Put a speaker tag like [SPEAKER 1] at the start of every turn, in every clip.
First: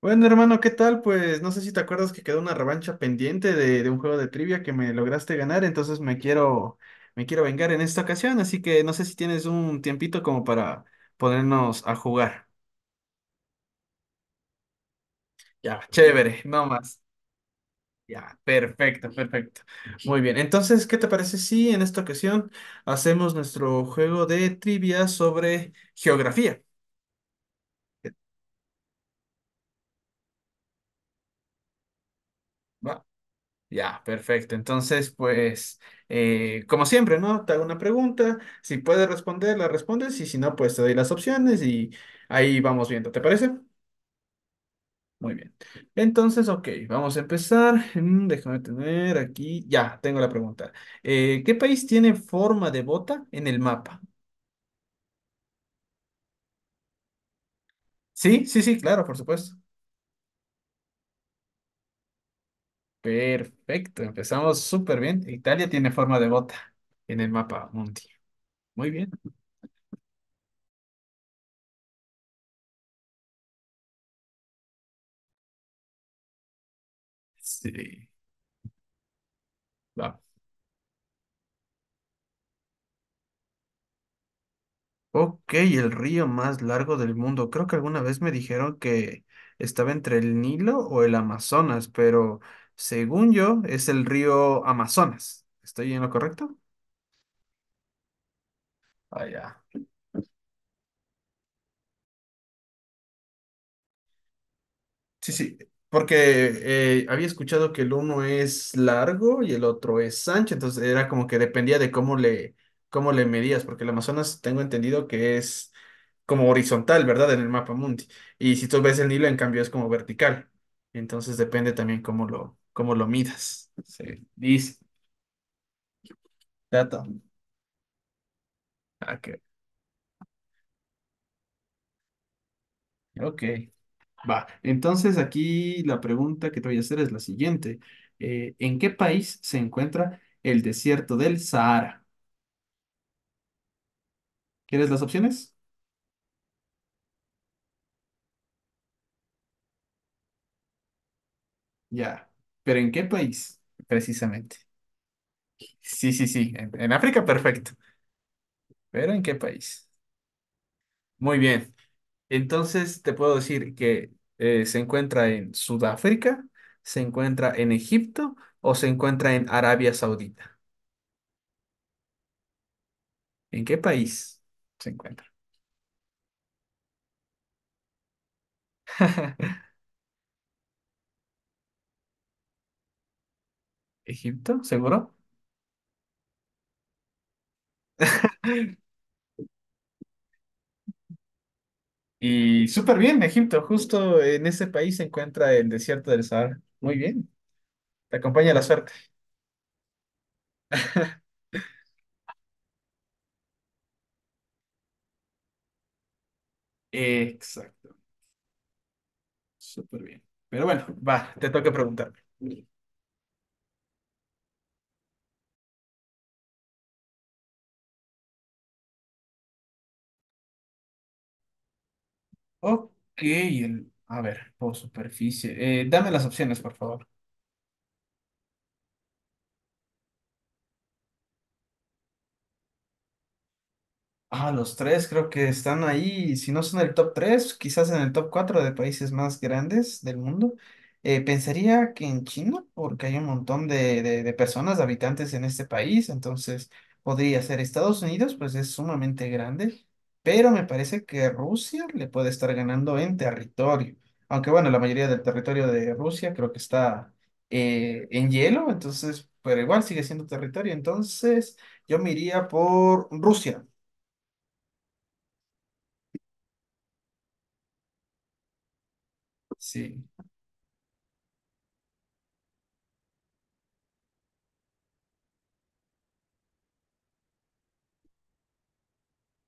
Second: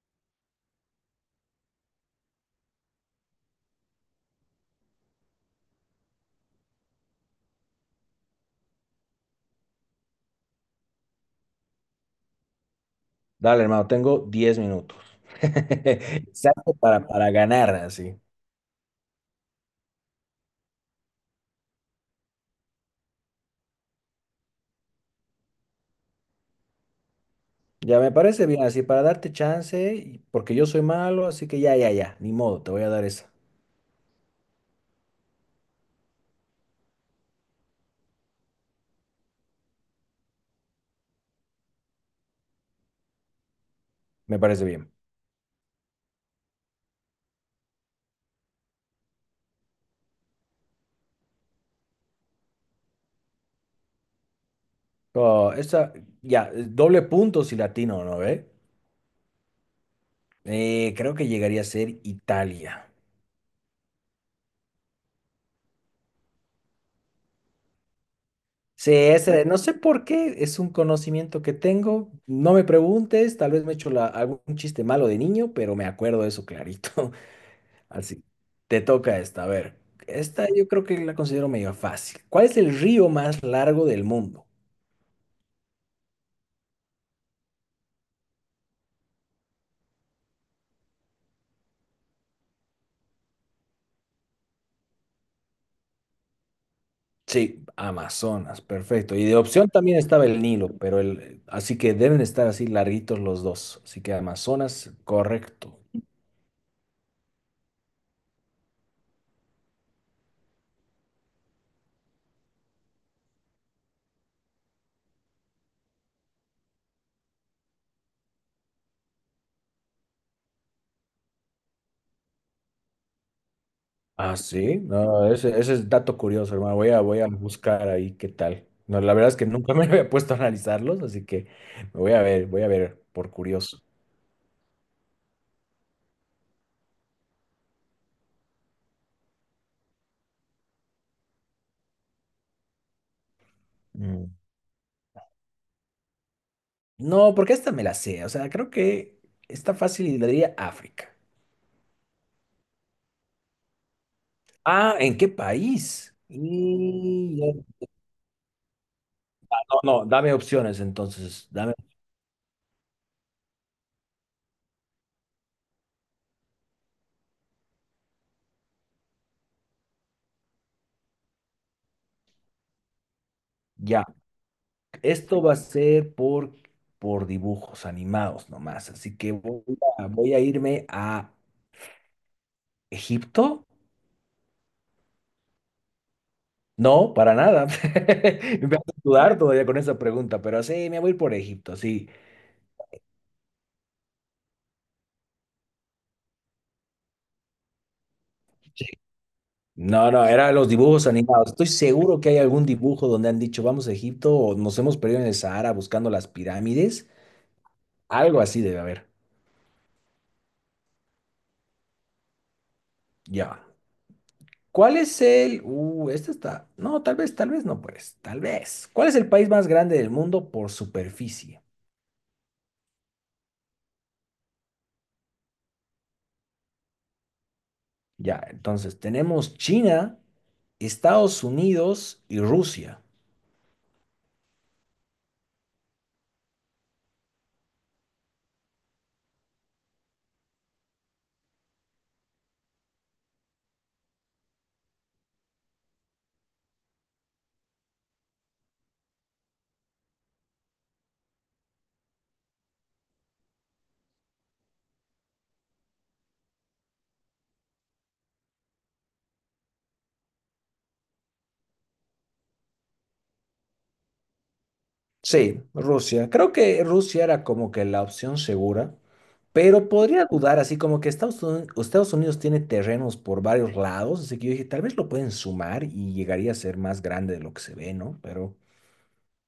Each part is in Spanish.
[SPEAKER 1] Bueno, hermano, ¿qué tal? Pues no sé si te acuerdas que quedó una revancha pendiente de un juego de trivia que me lograste ganar, entonces me quiero vengar en esta ocasión, así que no sé si tienes un tiempito como para ponernos a jugar.
[SPEAKER 2] Dale, hermano, tengo 10 minutos.
[SPEAKER 1] Ya, chévere, no
[SPEAKER 2] Exacto,
[SPEAKER 1] más.
[SPEAKER 2] para ganar, así.
[SPEAKER 1] Ya, perfecto, perfecto. Muy bien, entonces, ¿qué te parece si en esta ocasión hacemos nuestro juego de trivia sobre geografía?
[SPEAKER 2] Ya me parece bien, así, para darte chance, porque yo soy malo, así que ya, ya, ya, ni modo, te voy a
[SPEAKER 1] ¿Va?
[SPEAKER 2] dar esa.
[SPEAKER 1] Ya, perfecto. Entonces, pues, como siempre, ¿no? Te hago una pregunta. Si puedes responder, la respondes. Y si no, pues te doy las opciones y ahí vamos viendo. ¿Te parece?
[SPEAKER 2] Me parece bien.
[SPEAKER 1] Muy bien. Entonces, ok, vamos a empezar. Déjame tener aquí. Ya, tengo la pregunta. ¿Qué país tiene forma de bota en el mapa?
[SPEAKER 2] Oh, esa, ya, doble punto si latino, ¿no
[SPEAKER 1] Sí,
[SPEAKER 2] ve?
[SPEAKER 1] sí, sí, claro, por supuesto.
[SPEAKER 2] Creo que llegaría a ser Italia.
[SPEAKER 1] Perfecto. Empezamos súper bien. Italia tiene forma de bota en el mapa mundi. Muy
[SPEAKER 2] Sí,
[SPEAKER 1] bien.
[SPEAKER 2] ese, no sé por qué, es un conocimiento que tengo. No me preguntes, tal vez me he hecho la- algún chiste malo de niño, pero me acuerdo de eso clarito.
[SPEAKER 1] Sí.
[SPEAKER 2] Así, te toca esta. A ver,
[SPEAKER 1] Vamos.
[SPEAKER 2] esta yo creo que la considero medio fácil. ¿Cuál es el río más largo del mundo?
[SPEAKER 1] Ok, el río más largo del mundo. Creo que alguna vez me dijeron que estaba entre el Nilo o el Amazonas, pero según yo es el río Amazonas. ¿Estoy en lo correcto?
[SPEAKER 2] Sí, Amazonas, perfecto. Y de
[SPEAKER 1] Allá.
[SPEAKER 2] opción también estaba el Nilo, pero el, así que deben estar así larguitos los dos. Así que Amazonas,
[SPEAKER 1] Sí, sí,
[SPEAKER 2] correcto.
[SPEAKER 1] porque había escuchado que el uno es largo y el otro es ancho, entonces era como que dependía de cómo le medías, porque el Amazonas tengo entendido que es como horizontal, ¿verdad? En el mapa mundi. Y si tú ves el Nilo, en cambio, es como vertical. Entonces depende también cómo lo midas. Se
[SPEAKER 2] Ah,
[SPEAKER 1] dice.
[SPEAKER 2] sí, no, ese es dato curioso, hermano. Voy
[SPEAKER 1] Dato.
[SPEAKER 2] a buscar ahí qué tal. No, la
[SPEAKER 1] Ah,
[SPEAKER 2] verdad es que nunca me había puesto a analizarlos, así que me voy a ver por
[SPEAKER 1] Ok.
[SPEAKER 2] curioso.
[SPEAKER 1] Va. Entonces aquí la pregunta que te voy a hacer es la siguiente. ¿En qué país se encuentra el desierto del Sahara?
[SPEAKER 2] Mm.
[SPEAKER 1] ¿Quieres las opciones?
[SPEAKER 2] No, porque esta me la sé. O sea, creo que está fácil y le diría África.
[SPEAKER 1] Ya. ¿Pero en qué país? Precisamente.
[SPEAKER 2] Ah, ¿en qué
[SPEAKER 1] Sí,
[SPEAKER 2] país?
[SPEAKER 1] sí, sí. En África,
[SPEAKER 2] Y...
[SPEAKER 1] perfecto. ¿Pero en qué país?
[SPEAKER 2] No, no, dame opciones
[SPEAKER 1] Muy
[SPEAKER 2] entonces.
[SPEAKER 1] bien.
[SPEAKER 2] Dame.
[SPEAKER 1] Entonces te puedo decir que se encuentra en Sudáfrica, se encuentra en Egipto o se encuentra en Arabia Saudita. ¿En qué
[SPEAKER 2] Ya.
[SPEAKER 1] país se encuentra?
[SPEAKER 2] Esto va a ser por dibujos animados nomás. Así que voy a irme a Egipto.
[SPEAKER 1] Egipto, seguro.
[SPEAKER 2] No, para nada. Me vas a sudar todavía con esa pregunta, pero sí, me voy por Egipto, sí.
[SPEAKER 1] Y súper bien, Egipto. Justo en ese país se encuentra el desierto del Sahara. Muy bien. Te acompaña la suerte.
[SPEAKER 2] No, no, eran los dibujos animados. Estoy seguro que hay algún dibujo donde han dicho vamos a Egipto o nos hemos perdido en el Sahara buscando las pirámides.
[SPEAKER 1] Exacto.
[SPEAKER 2] Algo así debe haber.
[SPEAKER 1] Súper bien. Pero bueno, va, te toca preguntarme.
[SPEAKER 2] Ya. ¿Cuál es el... este está... No, tal vez no, pues. Tal vez. ¿Cuál es el país más grande del mundo por superficie?
[SPEAKER 1] Ok, a ver, por superficie. Dame las opciones, por favor.
[SPEAKER 2] Ya, entonces tenemos China, Estados Unidos y Rusia.
[SPEAKER 1] Ah, los tres creo que están ahí, si no son el top tres, quizás en el top cuatro de países más grandes del mundo. Pensaría que en China, porque hay un montón de personas, de habitantes en este país, entonces podría ser Estados Unidos, pues es sumamente grande, pero me parece que Rusia le puede estar ganando en territorio, aunque bueno, la mayoría del territorio de Rusia creo que está en hielo, entonces, pero igual sigue siendo territorio, entonces yo me iría por Rusia.
[SPEAKER 2] Sí, Rusia. Creo que Rusia era como que la opción segura, pero
[SPEAKER 1] Sí.
[SPEAKER 2] podría dudar, así como que Estados Unidos, Estados Unidos tiene terrenos por varios lados, así que yo dije, tal vez lo pueden sumar y llegaría a ser más grande de lo que se ve, ¿no? Pero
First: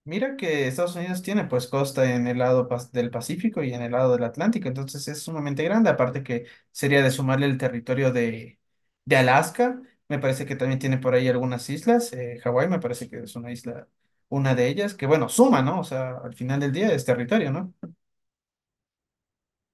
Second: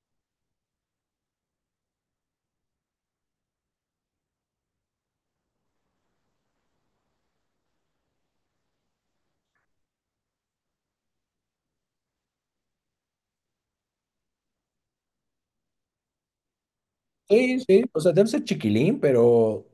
[SPEAKER 1] Mira que Estados Unidos tiene pues costa en el lado del Pacífico y en el lado del Atlántico, entonces es sumamente grande, aparte que sería de sumarle el territorio de Alaska, me parece que también tiene por ahí algunas islas, Hawái me parece que es una isla, una de ellas, que bueno, suma, ¿no? O sea, al final del día es territorio,
[SPEAKER 2] sí,
[SPEAKER 1] ¿no?
[SPEAKER 2] sí, o sea, debe ser chiquilín, pero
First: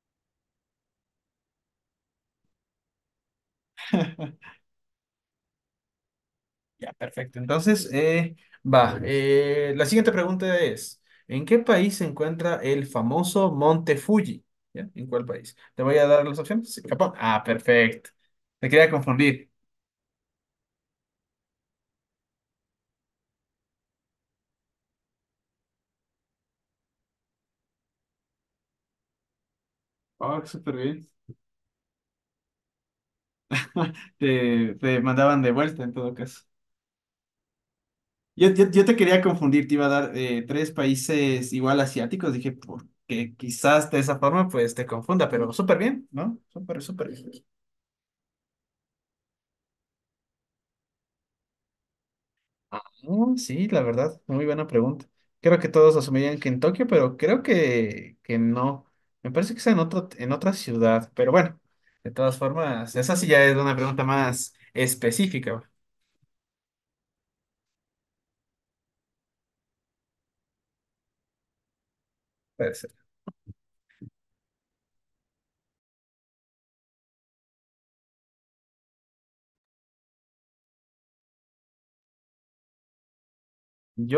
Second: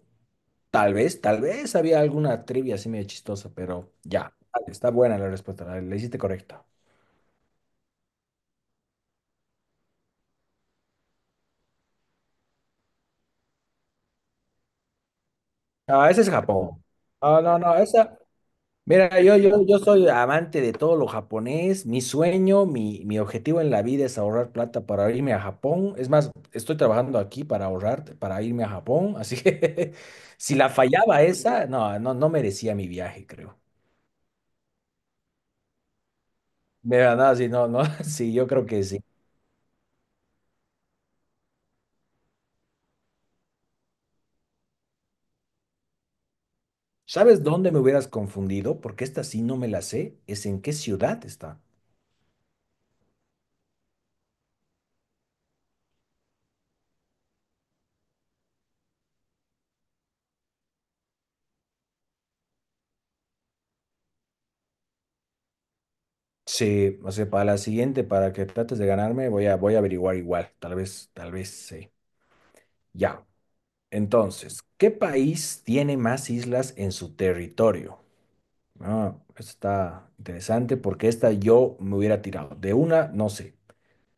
[SPEAKER 2] tal vez había alguna trivia así medio chistosa, pero ya, vale, está buena la respuesta, la hiciste correcta.
[SPEAKER 1] Ya, perfecto. Entonces, va. La siguiente pregunta es, ¿en qué país se encuentra el famoso Monte Fuji? ¿Ya? ¿En cuál país? ¿Te voy a
[SPEAKER 2] Ah, ese
[SPEAKER 1] dar
[SPEAKER 2] es
[SPEAKER 1] las opciones? Sí,
[SPEAKER 2] Japón.
[SPEAKER 1] Japón.
[SPEAKER 2] Ah,
[SPEAKER 1] Ah,
[SPEAKER 2] no, no,
[SPEAKER 1] perfecto.
[SPEAKER 2] esa,
[SPEAKER 1] Te quería
[SPEAKER 2] mira, yo,
[SPEAKER 1] confundir.
[SPEAKER 2] yo, yo soy amante de todo lo japonés. Mi sueño, mi objetivo en la vida es ahorrar plata para irme a Japón. Es más, estoy trabajando aquí para ahorrar, para irme a Japón. Así que
[SPEAKER 1] Oh,
[SPEAKER 2] si la
[SPEAKER 1] súper bien.
[SPEAKER 2] fallaba esa, no, no, no merecía mi viaje, creo.
[SPEAKER 1] Te mandaban de vuelta en todo caso.
[SPEAKER 2] Mira, no, sí, no, no, sí, yo
[SPEAKER 1] Yo,
[SPEAKER 2] creo
[SPEAKER 1] yo,
[SPEAKER 2] que
[SPEAKER 1] yo te
[SPEAKER 2] sí.
[SPEAKER 1] quería confundir, te iba a dar tres países igual asiáticos. Dije, porque quizás de esa forma pues te confunda, pero súper bien, ¿no? Súper, súper. Bien.
[SPEAKER 2] ¿Sabes dónde me hubieras confundido? Porque esta sí no me la sé. Es en qué ciudad está.
[SPEAKER 1] Ah, oh, sí, la verdad, muy buena pregunta. Creo que todos asumirían que en Tokio, pero creo que no. Me parece que es en otro, en otra ciudad, pero bueno, de todas formas, esa sí ya es una pregunta más específica.
[SPEAKER 2] Sí, o sea, para la siguiente, para que trates de ganarme, voy a averiguar igual. Tal vez, sí.
[SPEAKER 1] Puede ser.
[SPEAKER 2] Ya. Entonces, ¿qué país tiene más islas en su territorio? Ah, esto está interesante porque esta yo me hubiera tirado. De una, no sé.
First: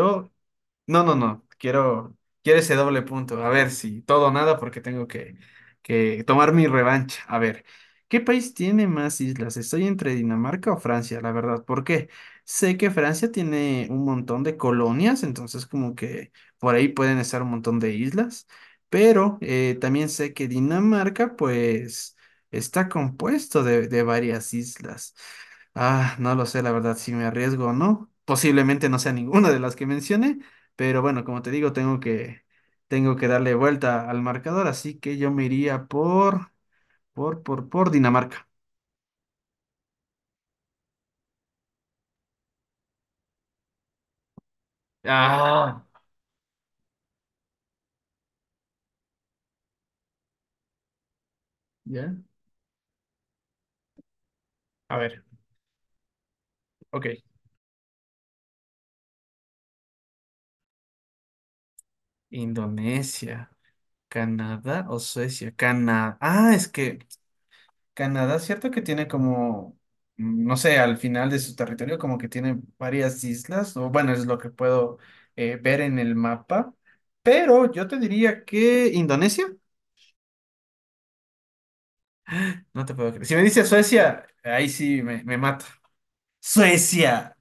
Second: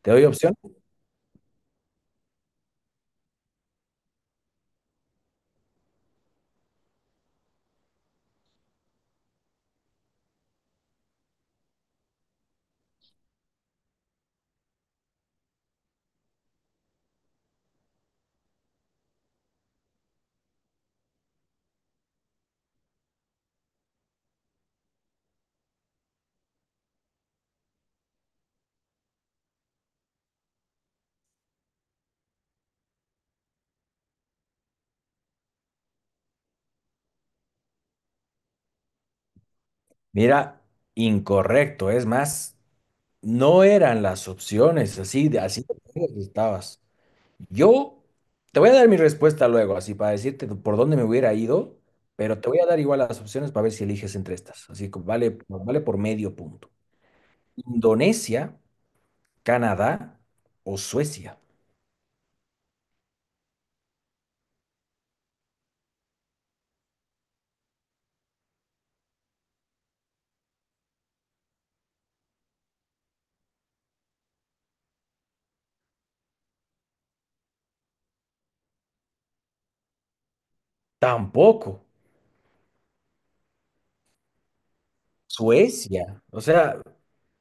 [SPEAKER 2] ¿Te doy opción?
[SPEAKER 1] No, no, no. Quiero ese doble punto. A ver si todo o nada, porque que tomar mi revancha. A ver, ¿qué país tiene más islas? Estoy entre Dinamarca o Francia, la verdad. ¿Por qué? Sé que Francia tiene un montón de colonias, entonces como que por ahí pueden estar un montón de islas. Pero también sé que Dinamarca, pues, está compuesto de varias islas. Ah, no lo sé, la verdad, si me arriesgo o no. Posiblemente no sea ninguna de las que mencioné, pero bueno, como te digo, tengo que darle vuelta al marcador, así que yo me iría por Dinamarca.
[SPEAKER 2] Mira, incorrecto. Es más, no eran las opciones. Así de
[SPEAKER 1] Ah,
[SPEAKER 2] lejos estabas. Yo te voy a dar mi respuesta luego, así para decirte por dónde me hubiera ido,
[SPEAKER 1] ¿Ya?
[SPEAKER 2] pero te voy a dar igual las opciones para ver si eliges entre estas. Así
[SPEAKER 1] a
[SPEAKER 2] que
[SPEAKER 1] ver,
[SPEAKER 2] vale, vale por medio punto.
[SPEAKER 1] ok.
[SPEAKER 2] Indonesia, Canadá o Suecia.
[SPEAKER 1] Indonesia, Canadá o Suecia. Canadá. Ah, es que Canadá, cierto que tiene como, no sé, al final de su territorio como que tiene varias islas, o bueno, es lo que puedo ver en el mapa. Pero yo te diría que Indonesia.
[SPEAKER 2] Tampoco.
[SPEAKER 1] No te puedo creer. Si me dice Suecia, ahí sí me mata.
[SPEAKER 2] Suecia. O sea,
[SPEAKER 1] Suecia.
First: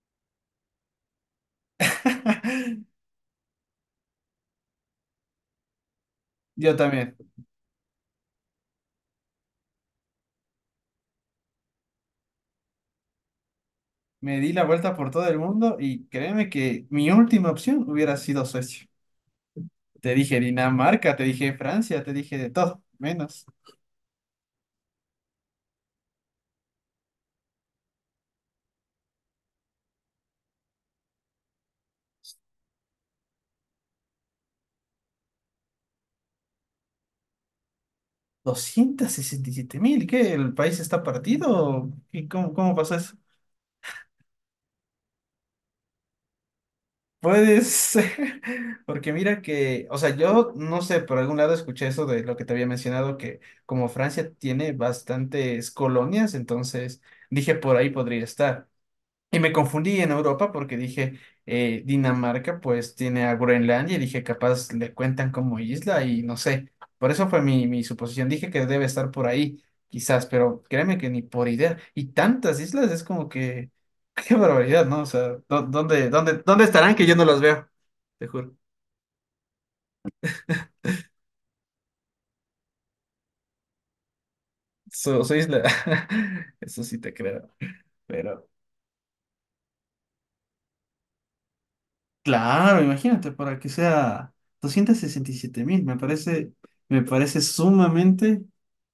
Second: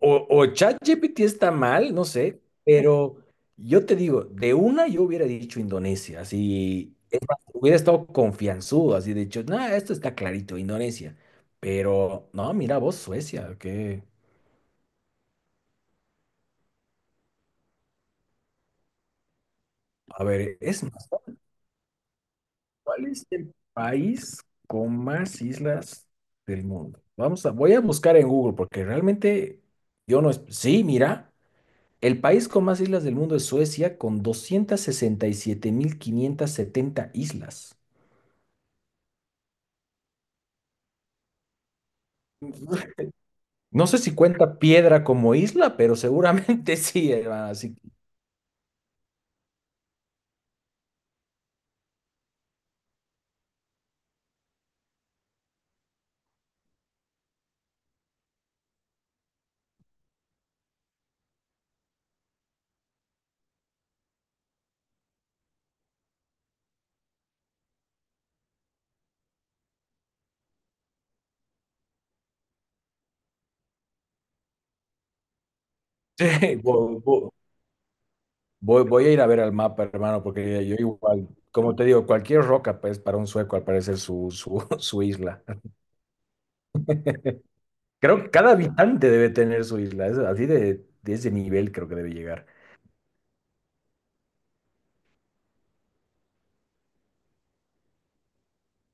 [SPEAKER 2] o, o ChatGPT está mal, no sé, pero yo te digo, de una yo hubiera dicho Indonesia,
[SPEAKER 1] Yo
[SPEAKER 2] así
[SPEAKER 1] también.
[SPEAKER 2] hubiera estado confianzudo, así de hecho nada esto está clarito, Indonesia. Pero no, mira vos, Suecia, que,
[SPEAKER 1] Me di la vuelta por todo el mundo y créeme que mi última opción hubiera sido Suecia. Te
[SPEAKER 2] a
[SPEAKER 1] dije
[SPEAKER 2] ver, es más,
[SPEAKER 1] Dinamarca, te dije Francia, te dije de todo,
[SPEAKER 2] ¿cuál es
[SPEAKER 1] menos.
[SPEAKER 2] el país con más islas del mundo? Voy a buscar en Google porque realmente yo no, es- sí, mira. El país con más islas del mundo es Suecia, con 267.570 islas.
[SPEAKER 1] 267.000, ¿qué? ¿El país está partido? ¿Y cómo pasó eso?
[SPEAKER 2] No sé si cuenta Piedra como isla, pero seguramente sí, hermano.
[SPEAKER 1] Puede
[SPEAKER 2] Así que
[SPEAKER 1] ser, porque mira que, o sea, yo no sé, por algún lado escuché eso de lo que te había mencionado, que como Francia tiene bastantes colonias, entonces dije por ahí podría estar. Y me confundí en Europa porque dije, Dinamarca pues tiene a Groenlandia y dije, capaz le cuentan como isla y no sé. Por eso fue mi suposición. Dije que debe estar por ahí, quizás, pero créeme que ni por idea. Y tantas islas es como que, qué barbaridad, ¿no? O sea, ¿dónde, dónde, dónde estarán
[SPEAKER 2] vo-
[SPEAKER 1] que yo no
[SPEAKER 2] vo-
[SPEAKER 1] las veo? Te juro.
[SPEAKER 2] voy a ir a ver al mapa, hermano, porque yo igual, como te digo, cualquier roca, pues para un sueco, al parecer, su
[SPEAKER 1] Su
[SPEAKER 2] isla.
[SPEAKER 1] isla. Eso sí te creo.
[SPEAKER 2] Creo que
[SPEAKER 1] Pero...
[SPEAKER 2] cada habitante debe tener su isla. Es así de ese nivel creo que debe llegar.
[SPEAKER 1] Claro, imagínate, para que sea 267.000, me parece sumamente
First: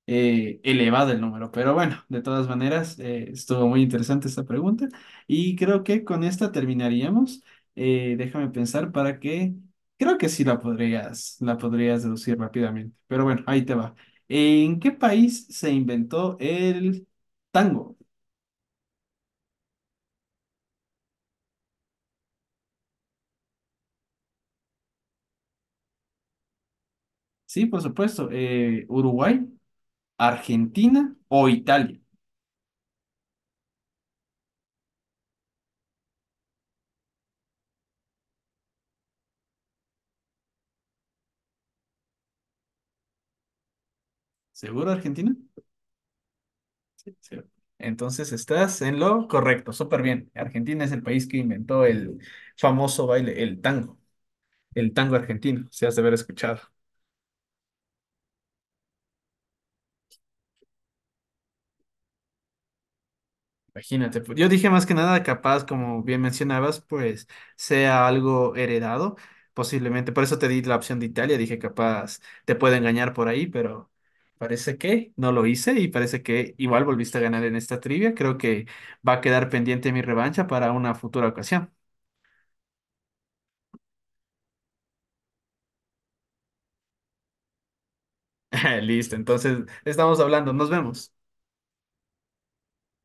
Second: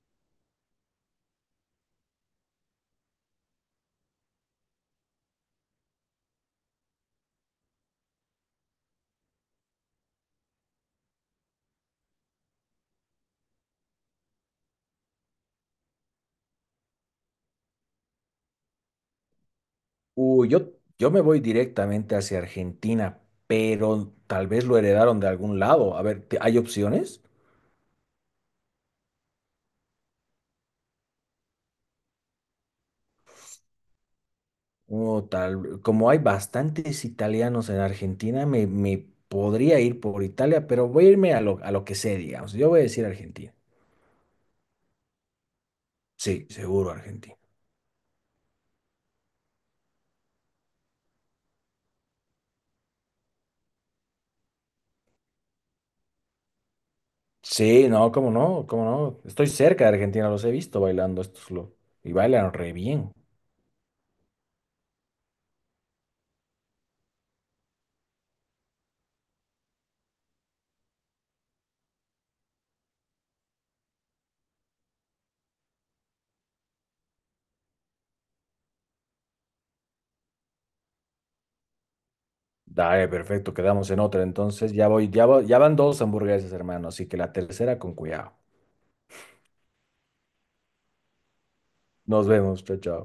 [SPEAKER 1] elevado el número, pero bueno, de todas maneras, estuvo muy interesante esta pregunta y creo que con esta terminaríamos. Déjame pensar para que, creo que sí la podrías deducir rápidamente, pero bueno, ahí te va. ¿En qué país se inventó el tango?
[SPEAKER 2] Uh, yo, yo me voy directamente hacia Argentina, pero tal vez lo heredaron de algún lado. A ver, ¿hay opciones?
[SPEAKER 1] Sí, por supuesto, Uruguay, Argentina o Italia.
[SPEAKER 2] O tal, como hay bastantes italianos en Argentina, me podría ir por Italia, pero voy a irme a lo que sé, digamos. Yo voy a decir Argentina.
[SPEAKER 1] ¿Seguro Argentina?
[SPEAKER 2] Sí, seguro
[SPEAKER 1] Sí,
[SPEAKER 2] Argentina.
[SPEAKER 1] sí. Entonces estás en lo correcto, súper bien. Argentina es el país que inventó el famoso baile, el tango argentino, si has de haber escuchado.
[SPEAKER 2] Sí, no, cómo no, cómo no. Estoy cerca de Argentina, los he visto bailando estos lo, y bailan re bien.
[SPEAKER 1] Imagínate, pues, yo dije más que nada, capaz, como bien mencionabas, pues sea algo heredado, posiblemente. Por eso te di la opción de Italia, dije capaz te puede engañar por ahí, pero parece que no lo hice y parece que igual volviste a ganar en esta trivia. Creo que va a quedar pendiente mi revancha para una futura ocasión.
[SPEAKER 2] Dale, perfecto, quedamos en otra. Entonces ya van dos hamburguesas, hermano, así que la tercera con cuidado.
[SPEAKER 1] Listo, entonces estamos hablando, nos vemos.
[SPEAKER 2] Nos vemos, chao, chao.